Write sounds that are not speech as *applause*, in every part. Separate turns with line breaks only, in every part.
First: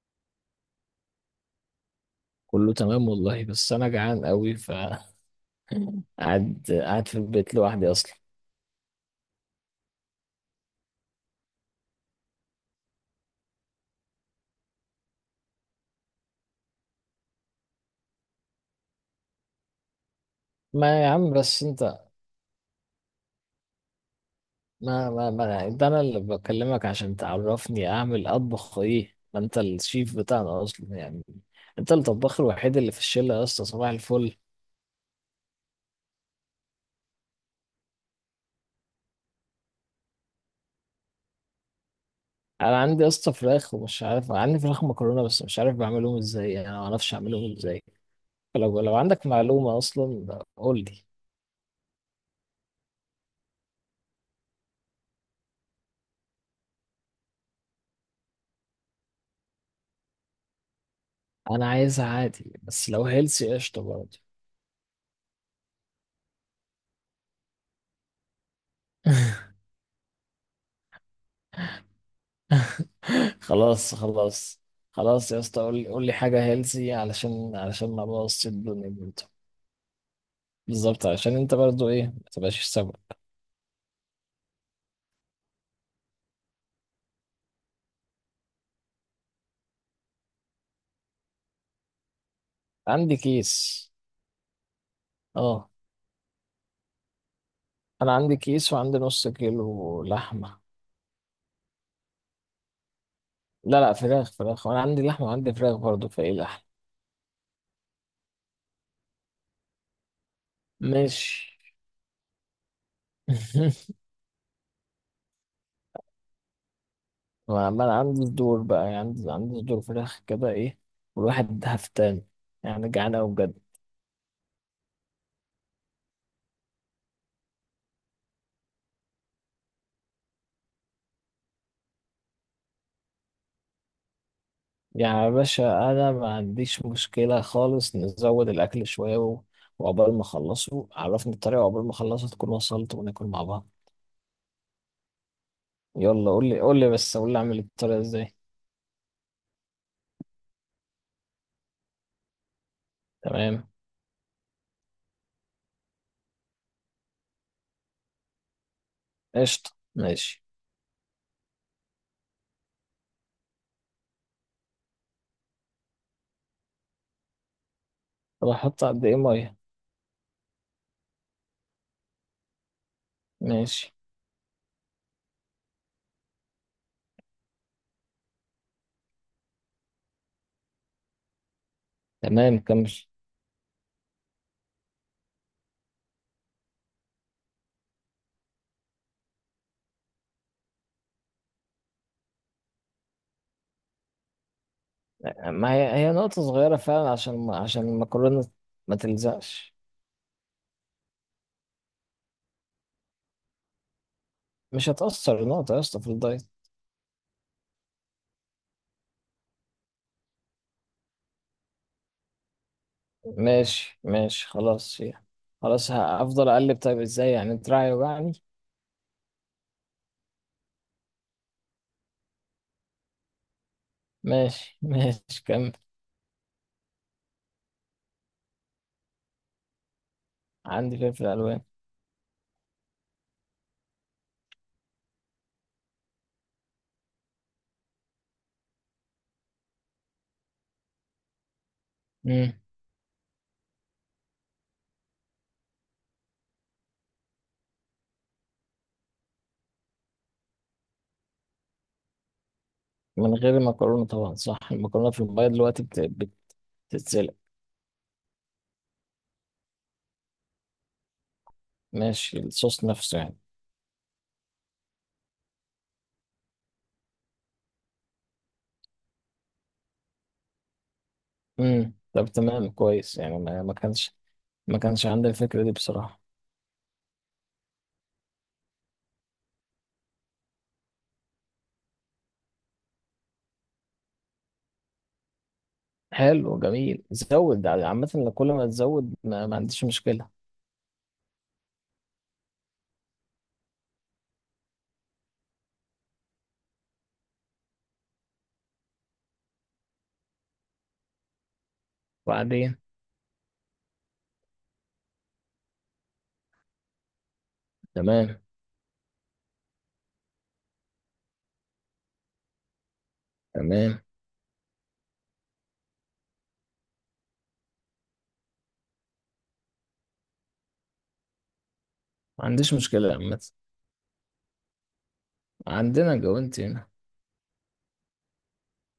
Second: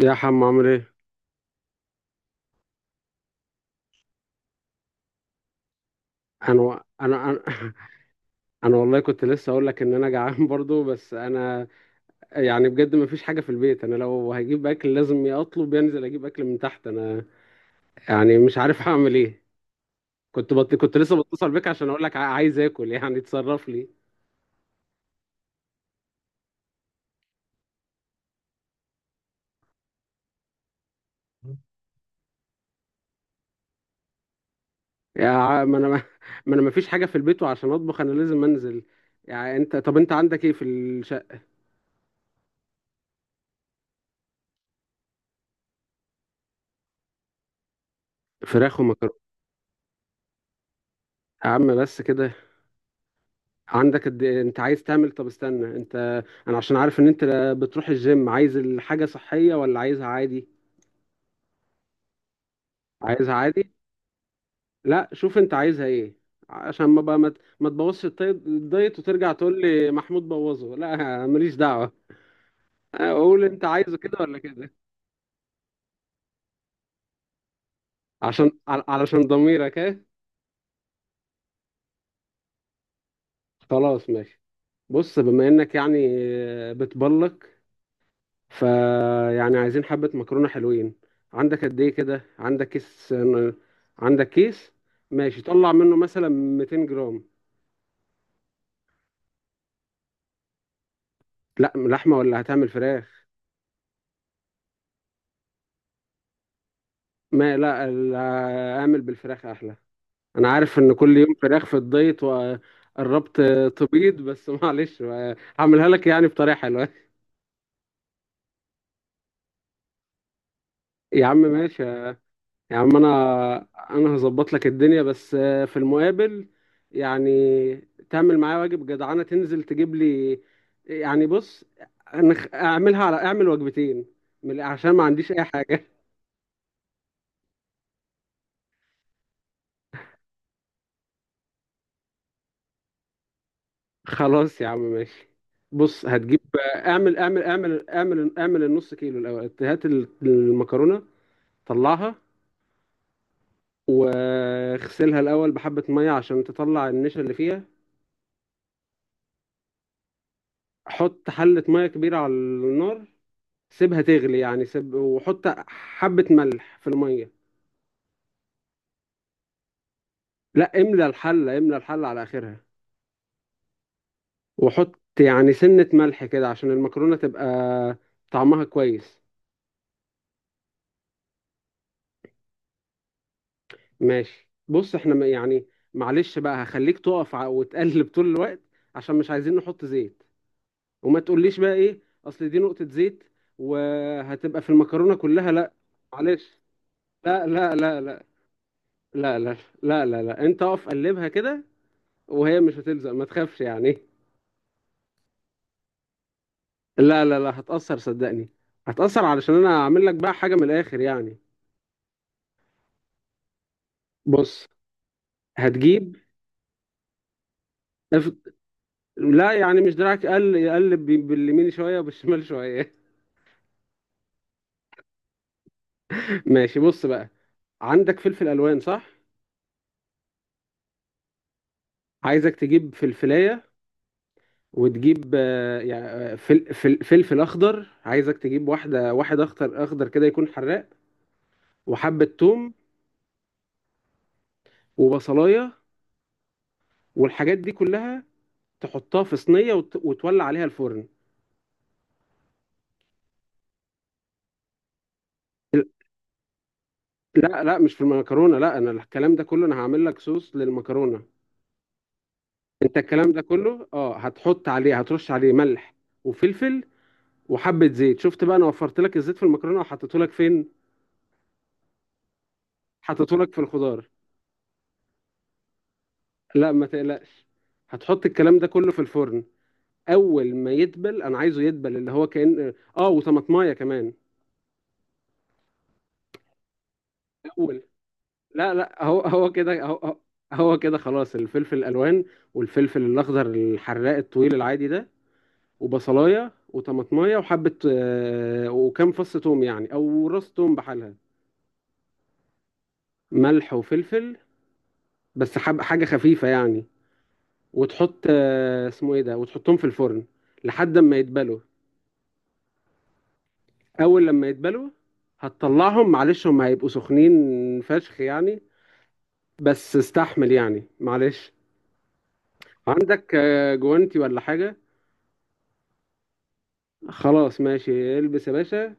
يا حم، عامل ايه؟
كله تمام والله، بس انا جعان قوي ف *laughs* قاعد
انا
قاعد في
انا انا
البيت
*laughs*
لوحدي اصلا.
انا والله كنت لسه اقول لك ان انا جعان *laughs* برضو، بس انا يعني بجد ما فيش حاجه في البيت. انا لو هجيب اكل لازم يا اطلب يا انزل اجيب اكل من تحت. انا يعني مش عارف هعمل ايه. كنت
ما يا
لسه
عم
بتصل
بس
بيك عشان اقول
انت،
لك عايز اكل، يعني تصرف لي.
ما انت انا اللي بكلمك عشان تعرفني اعمل اطبخ ايه. ما انت الشيف بتاعنا اصلا يعني، انت الطباخ الوحيد اللي في الشله يا اسطى. صباح الفل.
ما انا ما. *laughs* انا ما فيش حاجه في البيت، وعشان اطبخ انا لازم انزل. يعني انت، طب انت عندك ايه في الشقه؟
انا عندي يا اسطى فراخ، ومش عارف، عندي فراخ، مكرونه، بس مش عارف بعملهم ازاي يعني، انا ما اعرفش اعملهم ازاي.
فراخ
فلو لو
ومكرونه؟
عندك معلومه اصلا قول لي.
يا عم، بس كده. عندك قد إيه؟ انت عايز تعمل، طب استنى انت. انا عشان عارف ان انت بتروح الجيم، عايز الحاجة صحية ولا عايزها عادي؟
انا عايزها عادي، بس لو
عايزها
هيلسي
عادي؟
قشطه برضه.
لا، شوف انت عايزها ايه، عشان ما بقى ما تبوظش الدايت وترجع
*laughs*
تقول لي محمود بوظه، لا. ماليش دعوة. اقول انت
خلاص
عايزه كده ولا
خلاص.
كده؟
خلاص يا اسطى، قول لي قول لي حاجة هيلسي، علشان علشان ما ابوظش
عشان
الدنيا
علشان
برضه.
ضميرك ايه.
بالظبط، علشان انت برضه ايه ما تبقاش سبب.
خلاص ماشي. بص، بما انك يعني بتبلك، فيعني عايزين حبة مكرونة حلوين. عندك قد ايه كده؟ عندك كيس؟
عندي كيس.
عندك كيس. ماشي،
اه،
طلع منه مثلا 200 جرام.
انا عندي كيس وعندي نص كيلو لحمة.
لا لحمة، ولا هتعمل فراخ؟
لا لا، فراخ فراخ، وانا عندي لحمة وعندي فراخ برضه، فايه لحمة.
ما لا، اعمل بالفراخ احلى. انا عارف ان كل يوم
ماشي.
فراخ في الدايت، وقربت
*laughs*
تبيض، بس *laughs* معلش. هعملها لك يعني بطريقة حلوة.
ما انا عندي صدور بقى، يعني عندي صدور فراخ كده ايه.
يا عم،
والواحد
ماشي.
هفتان،
يا
يعني
عم،
جعان قوي بجد.
انا هظبط لك الدنيا، بس في المقابل، يعني تعمل معايا واجب جدعانه، تنزل تجيب لي. يعني بص، اعمل وجبتين، عشان ما
يعني يا
عنديش اي
باشا،
حاجه. *laughs*
انا ما عنديش مشكله خالص، نزود الاكل شويه و-، وعقبال ما اخلصه عرفني الطريقه، وعقبال ما اخلصها تكون وصلت وناكل مع بعض.
خلاص يا عم، ماشي. بص،
يلا
هتجيب.
قول لي قول لي
اعمل
بس قول لي
اعمل
اعمل
اعمل
الطريقه
اعمل
ازاي.
اعمل النص كيلو الاول، هات المكرونه. طلعها
تمام.
واغسلها الاول بحبه ميه عشان تطلع النشا اللي فيها.
قشطه ماشي.
حط حله ميه كبيره على النار، سيبها تغلي، يعني سيب وحط حبة ملح في المية.
طب احط قد ايه ميه؟
لا، املى الحلة على آخرها.
ماشي.
وحط يعني سنة ملح كده عشان المكرونة تبقى طعمها كويس.
تمام كمل.
ماشي بص، احنا يعني معلش بقى هخليك تقف وتقلب طول الوقت، عشان مش عايزين نحط زيت. وما تقوليش بقى ايه، اصل دي نقطة زيت وهتبقى في المكرونة كلها،
ما
لا.
هي هي نقطه
معلش.
صغيره فعلا،
لا،
عشان
لا، لا، لا،
المكرونه ما
لا، لا،
تلزقش.
لا، لا. لا، انت اقف قلبها كده، وهي مش هتلزق، ما تخافش يعني.
مش هتأثر نقطة يا اسطى في الدايت.
لا، لا، لا، هتأثر صدقني. هتأثر علشان انا هعمل لك بقى حاجة من الاخر يعني.
ماشي ماشي
بص،
خلاص هي. خلاص
هتجيب.
هفضل اقلب؟ طيب ازاي يعني؟ دراعي
اف-
يوجعني.
لا، يعني مش دراعك قل، يقلب باليمين شوية وبالشمال شوية.
ماشي ماشي كمل.
*laughs* ماشي بص بقى. عندك فلفل الوان، صح؟
عندي فلفل الوان.
عايزك تجيب فلفلاية، وتجيب يعني فلفل اخضر، عايزك تجيب واحد اخضر اخضر كده يكون حراق، وحبة
امم.
توم، وبصلاية. والحاجات دي كلها تحطها في صينية وتولع عليها الفرن.
من غير المكرونه طبعا، صح؟ المكرونه في الميه دلوقتي بتتسلق.
لا لا، مش في المكرونه، لا، انا الكلام ده كله انا هعمل لك صوص للمكرونه.
ماشي، الصوص
انت
نفسه
الكلام
يعني.
ده كله، اه، هتحط عليه هترش عليه ملح وفلفل وحبه زيت. شفت بقى، انا وفرت لك الزيت في المكرونه وحطيته لك فين؟
امم، طب تمام كويس
حطيته
يعني،
لك في
ما, ما
الخضار.
كانش ما كانش عندي الفكره دي بصراحه.
لا ما تقلقش، هتحط الكلام ده كله في الفرن. اول ما يدبل، انا عايزه يدبل اللي هو كأن اه، وطماطمايه كمان.
حلو جميل. زود
اول
عامه، كل ما
لا لا،
تزود
هو
ما,
هو
ما
كده،
عنديش
هو هو
مشكله.
هو كده، خلاص. الفلفل الالوان، والفلفل الاخضر الحراق الطويل العادي ده، وبصلايه وطماطمايه وحبه وكام فص توم، يعني او راس توم بحالها.
وبعدين.
ملح وفلفل، بس حب حاجه خفيفه يعني. وتحط
تمام.
اسمه ايه ده، وتحطهم في الفرن لحد ما يتبلوا.
تمام.
اول لما يتبلوا هتطلعهم، معلش هم هيبقوا سخنين فشخ يعني، بس استحمل يعني معلش.
ما عنديش مشكله
عندك
عامه.
جوانتي ولا حاجه؟
عندنا جوانتي هنا.
خلاص ماشي، البس يا باشا.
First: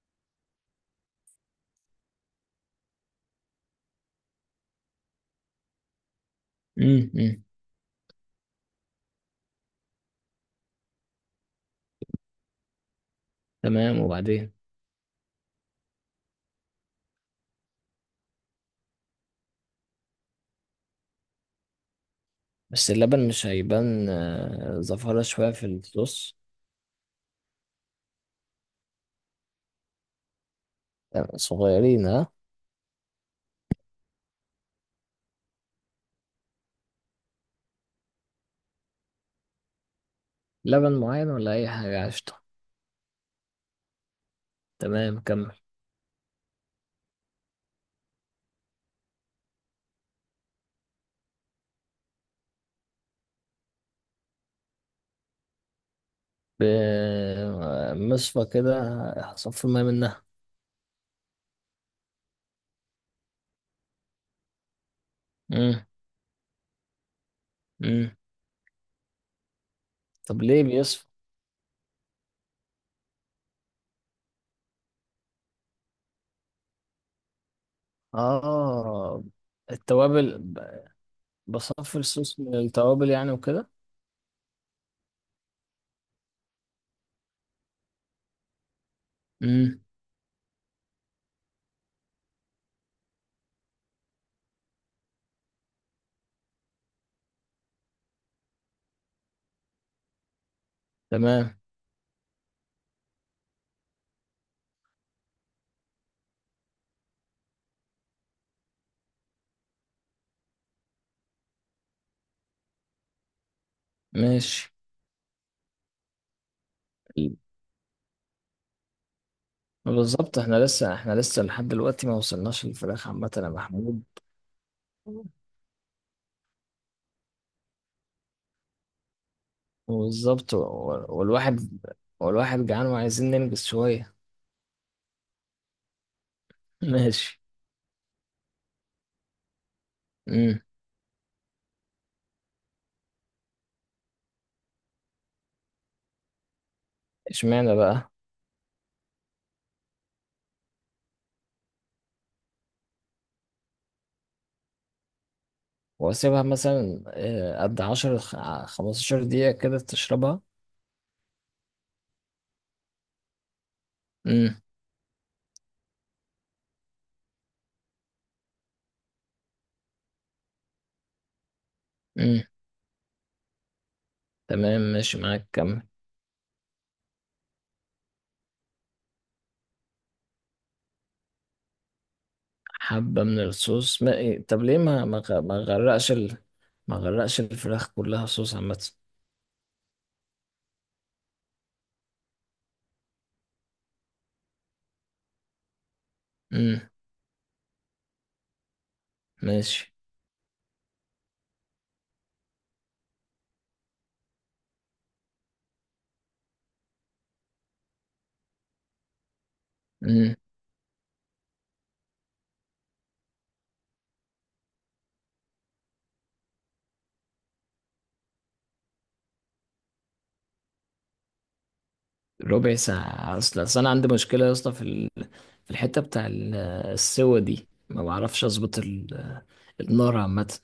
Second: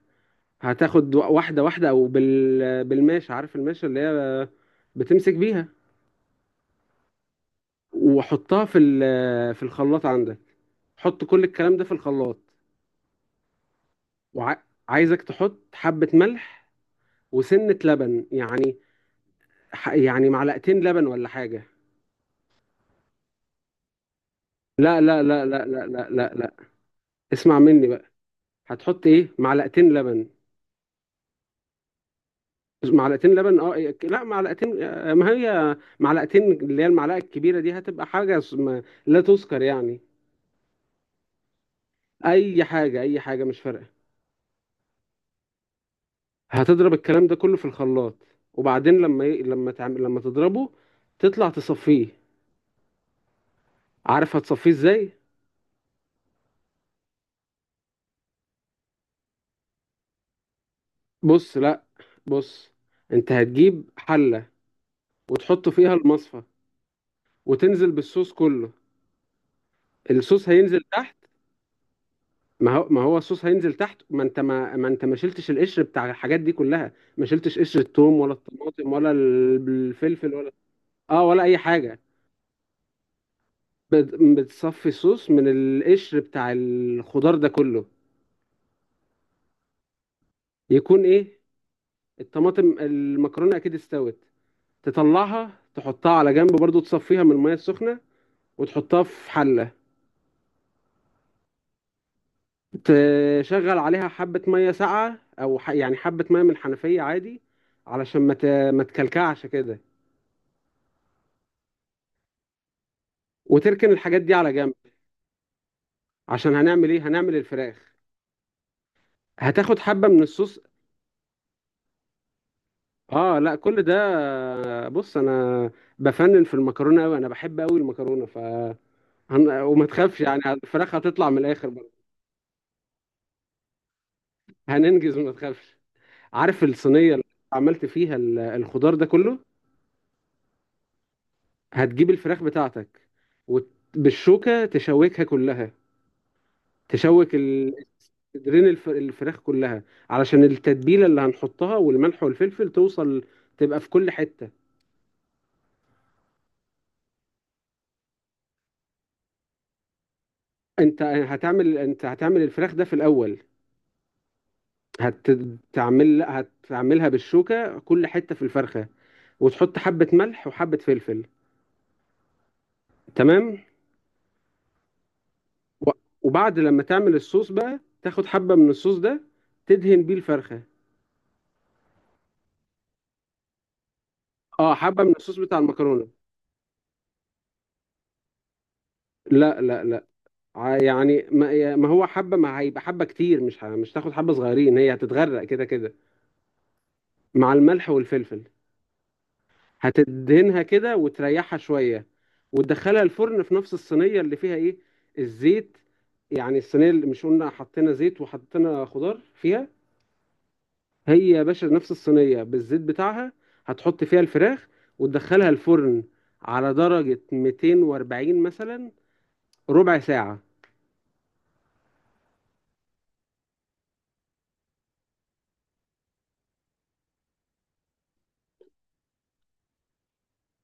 هتاخد واحده واحده، او بالماشه، عارف الماشه اللي هي بتمسك بيها؟
امم. أمم.
وحطها في الخلاط عندك. حط كل الكلام ده في الخلاط،
تمام وبعدين.
وعايزك تحط حبة ملح وسنة لبن يعني، يعني معلقتين لبن ولا حاجة.
بس اللبن مش هيبان
لا،
زفارة
لا، لا،
شوية
لا،
في
لا، لا، لا،
الصوص؟
لا، اسمع مني بقى. هتحط ايه؟ معلقتين لبن.
صغيرين ها.
معلقتين لبن، اه، إيه، لا معلقتين، ما هي معلقتين اللي هي المعلقة الكبيرة دي، هتبقى حاجة لا تذكر يعني.
لبن معين ولا أي حاجة؟ قشطة.
اي حاجة، اي حاجة مش فارقة.
تمام كمل.
هتضرب الكلام ده كله في الخلاط، وبعدين لما ي... لما تعمل لما تضربه، تطلع تصفيه. عارف هتصفيه ازاي؟
بمصفى كده، هصفي المية منها.
بص لا، بص، انت هتجيب حلة وتحط
مم.
فيها المصفى وتنزل
مم.
بالصوص كله.
طب
الصوص
ليه
هينزل
بيصفى؟
تحت. ما هو الصوص هينزل تحت، ما انت، ما شلتش القشر بتاع الحاجات دي كلها، ما شلتش قشر الثوم ولا الطماطم ولا
آه،
الفلفل
التوابل
ولا، اه، ولا اي
بصفي
حاجة.
الصوص من التوابل يعني وكده.
بتصفي الصوص من القشر بتاع الخضار ده كله،
مم.
يكون ايه الطماطم. المكرونه اكيد استوت، تطلعها تحطها على جنب برضو، تصفيها من الميه السخنه وتحطها في حله،
تمام
تشغل عليها حبه ميه ساقعه او يعني حبه ميه من الحنفيه عادي علشان ما تكلكعش كده، وتركن الحاجات دي على
ماشي.
جنب. عشان هنعمل ايه؟ هنعمل الفراخ. هتاخد حبه من
بالظبط، احنا
الصوص.
لسه احنا لسه لحد دلوقتي ما وصلناش للفراخ عامة
اه
يا
لا، كل
محمود.
ده، بص انا بفنن في المكرونه قوي، انا بحب قوي المكرونه. ف وما تخافش يعني،
بالظبط و-
الفراخ
و-
هتطلع من الاخر
والواحد
برضه.
والواحد جعان وعايزين ننجز شوية.
هننجز وما تخافش. عارف
*laughs*
الصينية اللي
ماشي.
عملت فيها الخضار ده كله؟
امم.
هتجيب الفراخ بتاعتك، وبالشوكة تشوكها كلها، تشوك
اشمعنى بقى؟
صدرين الفراخ كلها، علشان التتبيلة اللي هنحطها والملح والفلفل توصل، تبقى في كل حتة.
واسيبها مثلا قد 15 دقيقة كده تشربها؟
انت هتعمل الفراخ ده في الأول.
امم.
هتعمل هتعملها بالشوكة كل حتة في الفرخة، وتحط حبة ملح وحبة فلفل.
امم.
تمام.
تمام ماشي معاك كمل.
و- وبعد لما تعمل الصوص بقى، تاخد حبة من الصوص ده، تدهن بيه الفرخة.
حبة من الصوص ما... إيه، طب
اه،
ليه
حبة
ما
من
ما
الصوص
غ- ما
بتاع المكرونة.
غرقش ما غرقش الفراخ كلها صوص عامة؟
لا، لا، لا، يعني، ما هو حبة، ما هيبقى حبة كتير، مش تاخد حبة صغيرين، هي هتتغرق كده كده
امم.
مع الملح والفلفل.
ماشي.
هتدهنها كده وتريحها شوية، وتدخلها الفرن في نفس الصينية اللي فيها ايه، الزيت. يعني الصينية اللي مش قلنا حطينا زيت وحطينا خضار فيها،
امم.
هي يا باشا نفس الصينية بالزيت بتاعها. هتحط فيها الفراخ وتدخلها الفرن على درجة 240 مثلا، ربع ساعة.
ربع ساعة؟ أصل أنا عندي مشكلة يا اسطى في في الحتة بتاع السوا دي، ما بعرفش أظبط النار عامة.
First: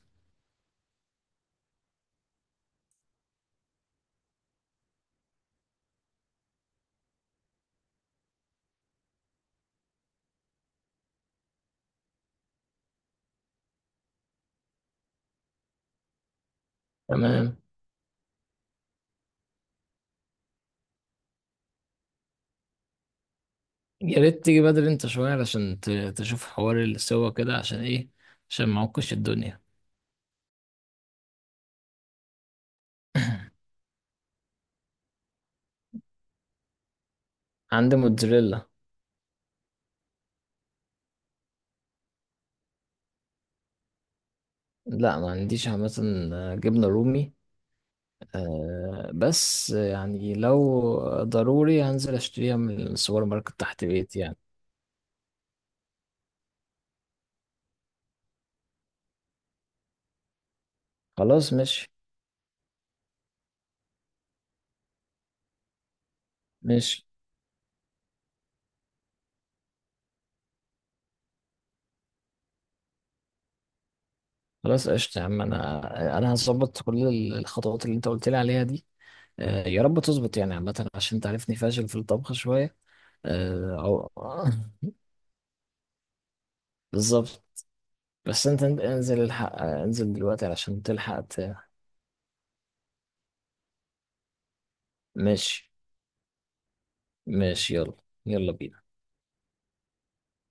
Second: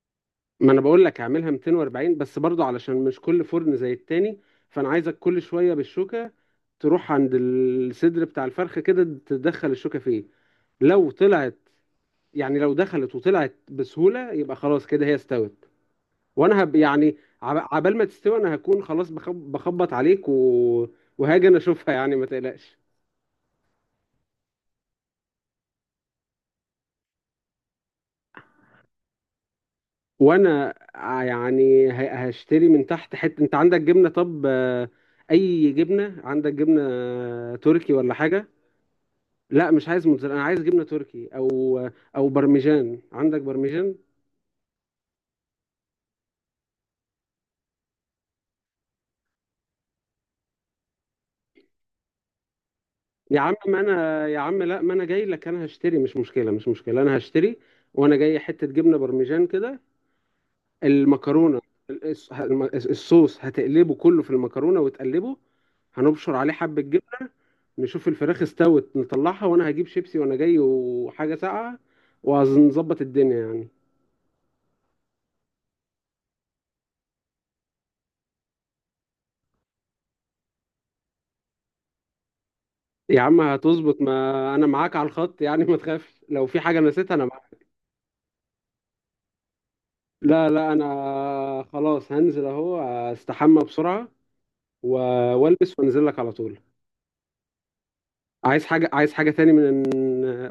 ما انا بقول لك اعملها 240 بس، برضو علشان مش كل فرن زي التاني. فانا عايزك كل شوية بالشوكة، تروح عند الصدر بتاع الفرخة كده، تدخل الشوكة فيه. لو طلعت يعني، لو دخلت وطلعت بسهولة، يبقى خلاص كده هي استوت. وانا يعني
تمام.
عبال ما تستوي انا هكون خلاص، بخبط عليك وهاجي انا اشوفها. *laughs* يعني ما تقلقش.
يا ريت تيجي بدري انت شوية، علشان تشوف حوار السوا كده عشان ايه، عشان معكش الدنيا.
وانا يعني هشتري من تحت حته. انت عندك جبنه؟ طب اي جبنه، عندك جبنه تركي
عندي
ولا حاجه؟
موتزاريلا.
لا، مش عايز موتزاريلا، انا عايز جبنه تركي، او برمجان. عندك برمجان؟
لا، ما عنديش عامة، جبنة رومي. آه، بس يعني لو ضروري هنزل اشتريها من السوبر
يا عم،
ماركت
ما
تحت بيتي
انا
يعني.
يا عم، لا، ما انا جاي لك، انا هشتري، مش مشكله مش مشكله، انا هشتري، وانا جاي حته جبنه برمجان كده.
خلاص
المكرونه،
ماشي.
الص- الصوص هتقلبه كله في المكرونه وتقلبه، هنبشر عليه حبه
ماشي.
جبنه. نشوف الفراخ استوت نطلعها، وانا هجيب شيبسي وانا جاي وحاجه ساقعه، وهنظبط الدنيا يعني.
خلاص قشطة يا عم، انا هظبط كل الخطوات اللي انت قلت لي عليها دي. آه، يا رب تظبط يعني عامة، عشان تعرفني فاشل في الطبخ شوية.
يا عم،
آه،
هتظبط،
أو
ما انا معاك على الخط يعني، ما تخافش، لو في حاجه
*laughs*
نسيتها انا
بالظبط.
معاك.
بس انت انزل الحق انزل دلوقتي
لا لا،
علشان تلحق.
انا خلاص هنزل اهو، استحمى بسرعه
ماشي.
والبس وانزل لك على طول.
ماشي يلا. يلا
عايز
بينا.
حاجه، تاني من،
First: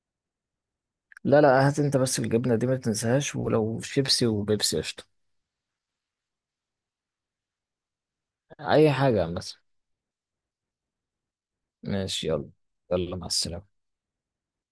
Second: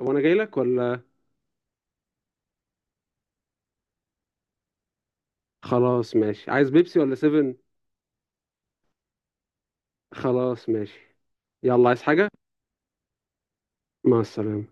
وانا جاي لك، ولا؟
لا لا، هات انت بس الجبنة دي ما تنساهاش، ولو شيبسي وبيبسي قشطة.
خلاص ماشي، عايز بيبسي ولا سيفن؟
اي حاجة مثلا.
خلاص ماشي، يلا، عايز
ماشي
حاجة؟
يلا. يلا مع السلامة.
مع السلامة.